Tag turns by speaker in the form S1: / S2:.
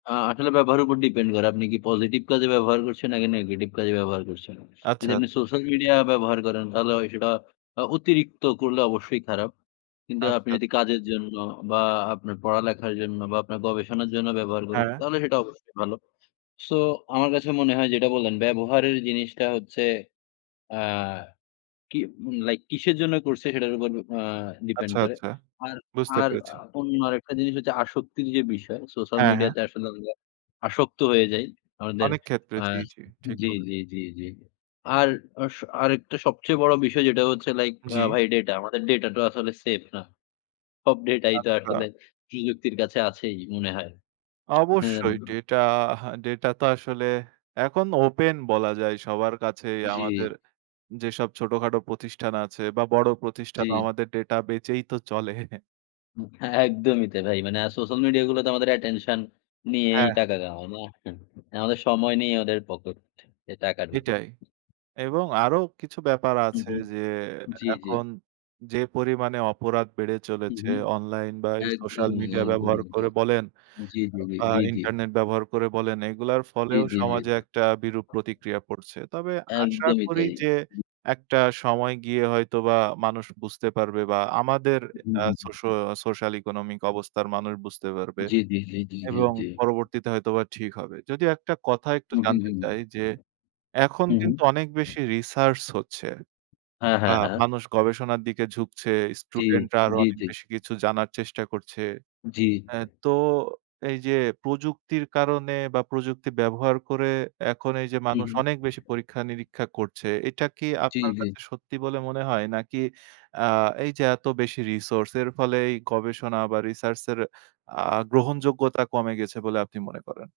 S1: আ আসলে ব্যবহারের উপর depend করে। আপনি কি positive কাজে ব্যবহার করছেন নাকি negetive কাজে ব্যবহার করছেন।
S2: আচ্ছা,
S1: যদি আপনি
S2: আচ্ছা।
S1: সোশ্যাল মিডিয়া ব্যবহার করেন তাহলে হয় সেটা অ অতিরিক্ত করলে অবশ্যই খারাপ। কিন্তু আপনি
S2: আচ্ছা।
S1: যদি কাজের জন্য বা আপনার পড়ালেখার জন্য বা আপনার গবেষণার জন্য ব্যবহার করেন
S2: হ্যাঁ।
S1: তাহলে সেটা অবশ্যই ভালো। সো আমার কাছে মনে হয় যেটা বললেন ব্যবহারের জিনিসটা হচ্ছে আ কিমু লাইক কিসের জন্য করছে সেটার উপর আ depend
S2: আচ্ছা,
S1: করে।
S2: আচ্ছা।
S1: আর
S2: বুঝতে
S1: আর
S2: পেরেছি।
S1: অন্য আরেকটা জিনিস হচ্ছে আসক্তির যে, বিষয় সোশ্যাল
S2: হ্যাঁ, হ্যাঁ।
S1: মিডিয়াতে আসলে আমরা আসক্ত হয়ে যাই। আমাদের
S2: অনেকক্ষেত্রে
S1: আ
S2: জি, জি। ঠিক
S1: জি,
S2: বলে।
S1: জি, জি, জি। আর আ স আরেকটা সবচেয়ে বড় বিষয় যেটা হচ্ছে লাইক অ্যা
S2: জি।
S1: ভাই ডেটা। আমাদের ডেটা তো আসলে সেফ না। সব ডেটাই তো
S2: আচ্ছা।
S1: আসলে প্রযুক্তির কাছে আছেই মনে হয়।
S2: অবশ্যই
S1: এন্ম
S2: ডেটা হা ডেটা তো আসলে এখন ওপেন বলা যায়। সবার কাছেই আমাদের
S1: জি।
S2: যেসব ছোটখাটো প্রতিষ্ঠান আছে বা বড় প্রতিষ্ঠান
S1: জি।
S2: আমাদের ডেটা বেঁচেই তো চলে।
S1: হু হ্যাঁ, একদমই তাই। ভাই মানে সোশ্যাল মিডিয়াগুলো তো আমাদের attention নিয়েই
S2: হ্যাঁ, হ্যাঁ।
S1: টাকা কামায়, না? আমাদের সময় নেই ওদের পকেটে টাকা ঢুকে।
S2: এটাই। এবং আরো কিছু ব্যাপার
S1: হু,
S2: আছে
S1: হুম।
S2: যে,
S1: জি, জি।
S2: এখন যে, পরিমাণে অপরাধ বেড়ে
S1: হু,
S2: চলেছে
S1: হুম।
S2: অনলাইন বা এই সোশ্যাল
S1: একদমই,
S2: মিডিয়া ব্যবহার
S1: একদমই তাই।
S2: করে বলেন
S1: জি,
S2: আ
S1: জি,
S2: বা
S1: জি, জি।
S2: ইন্টারনেট ব্যবহার করে বলেন, এগুলোর
S1: জি,
S2: ফলেও
S1: জি,
S2: সমাজে
S1: জি।
S2: একটা বিরূপ প্রতিক্রিয়া পড়ছে। তবে আশা
S1: একদমই
S2: করি
S1: তাই।
S2: যে,
S1: জি।
S2: একটা সময় গিয়ে হয়তোবা মানুষ বুঝতে পারবে বা আমাদের
S1: হু,
S2: আ
S1: হু,
S2: সোশো
S1: হুম।
S2: আ social economic অবস্থার মানুষ বুঝতে পারবে।
S1: জি, জি, জি, জি, জি,
S2: এবং
S1: জি।
S2: পরবর্তীতে হয়তোবা ঠিক হবে। যদিও একটা কথা একটু
S1: হু, হু,
S2: জানতে
S1: হুম।
S2: চাই যে, এখন
S1: হু, হুম।
S2: কিন্তু অনেক বেশি research হচ্ছে।
S1: হ্যাঁ,
S2: আ
S1: হ্যাঁ, হ্যাঁ।
S2: মানুষ গবেষণার দিকে ঝুঁকছে।
S1: জি,
S2: স্টুডেন্টরা আরো
S1: জি,
S2: অনেক
S1: জি।
S2: বেশি কিছু জানার চেষ্টা করছে।
S1: জি।
S2: আ তো এইযে প্রযুক্তির কারণে বা প্রযুক্তি ব্যবহার করে এখন এইযে
S1: হু,
S2: মানুষ
S1: হুম।
S2: অনেক বেশি পরীক্ষা নিরীক্ষা করছে। এটা কি
S1: জি,
S2: আপনার
S1: জি।
S2: কাছে সত্যি বলে মনে হয় নাকি আ এইযে এত বেশি resource এর ফলে এই গবেষণা বা research এর আ গ্রহণযোগ্যতা কমে গেছে বলে আপনি মনে করেন?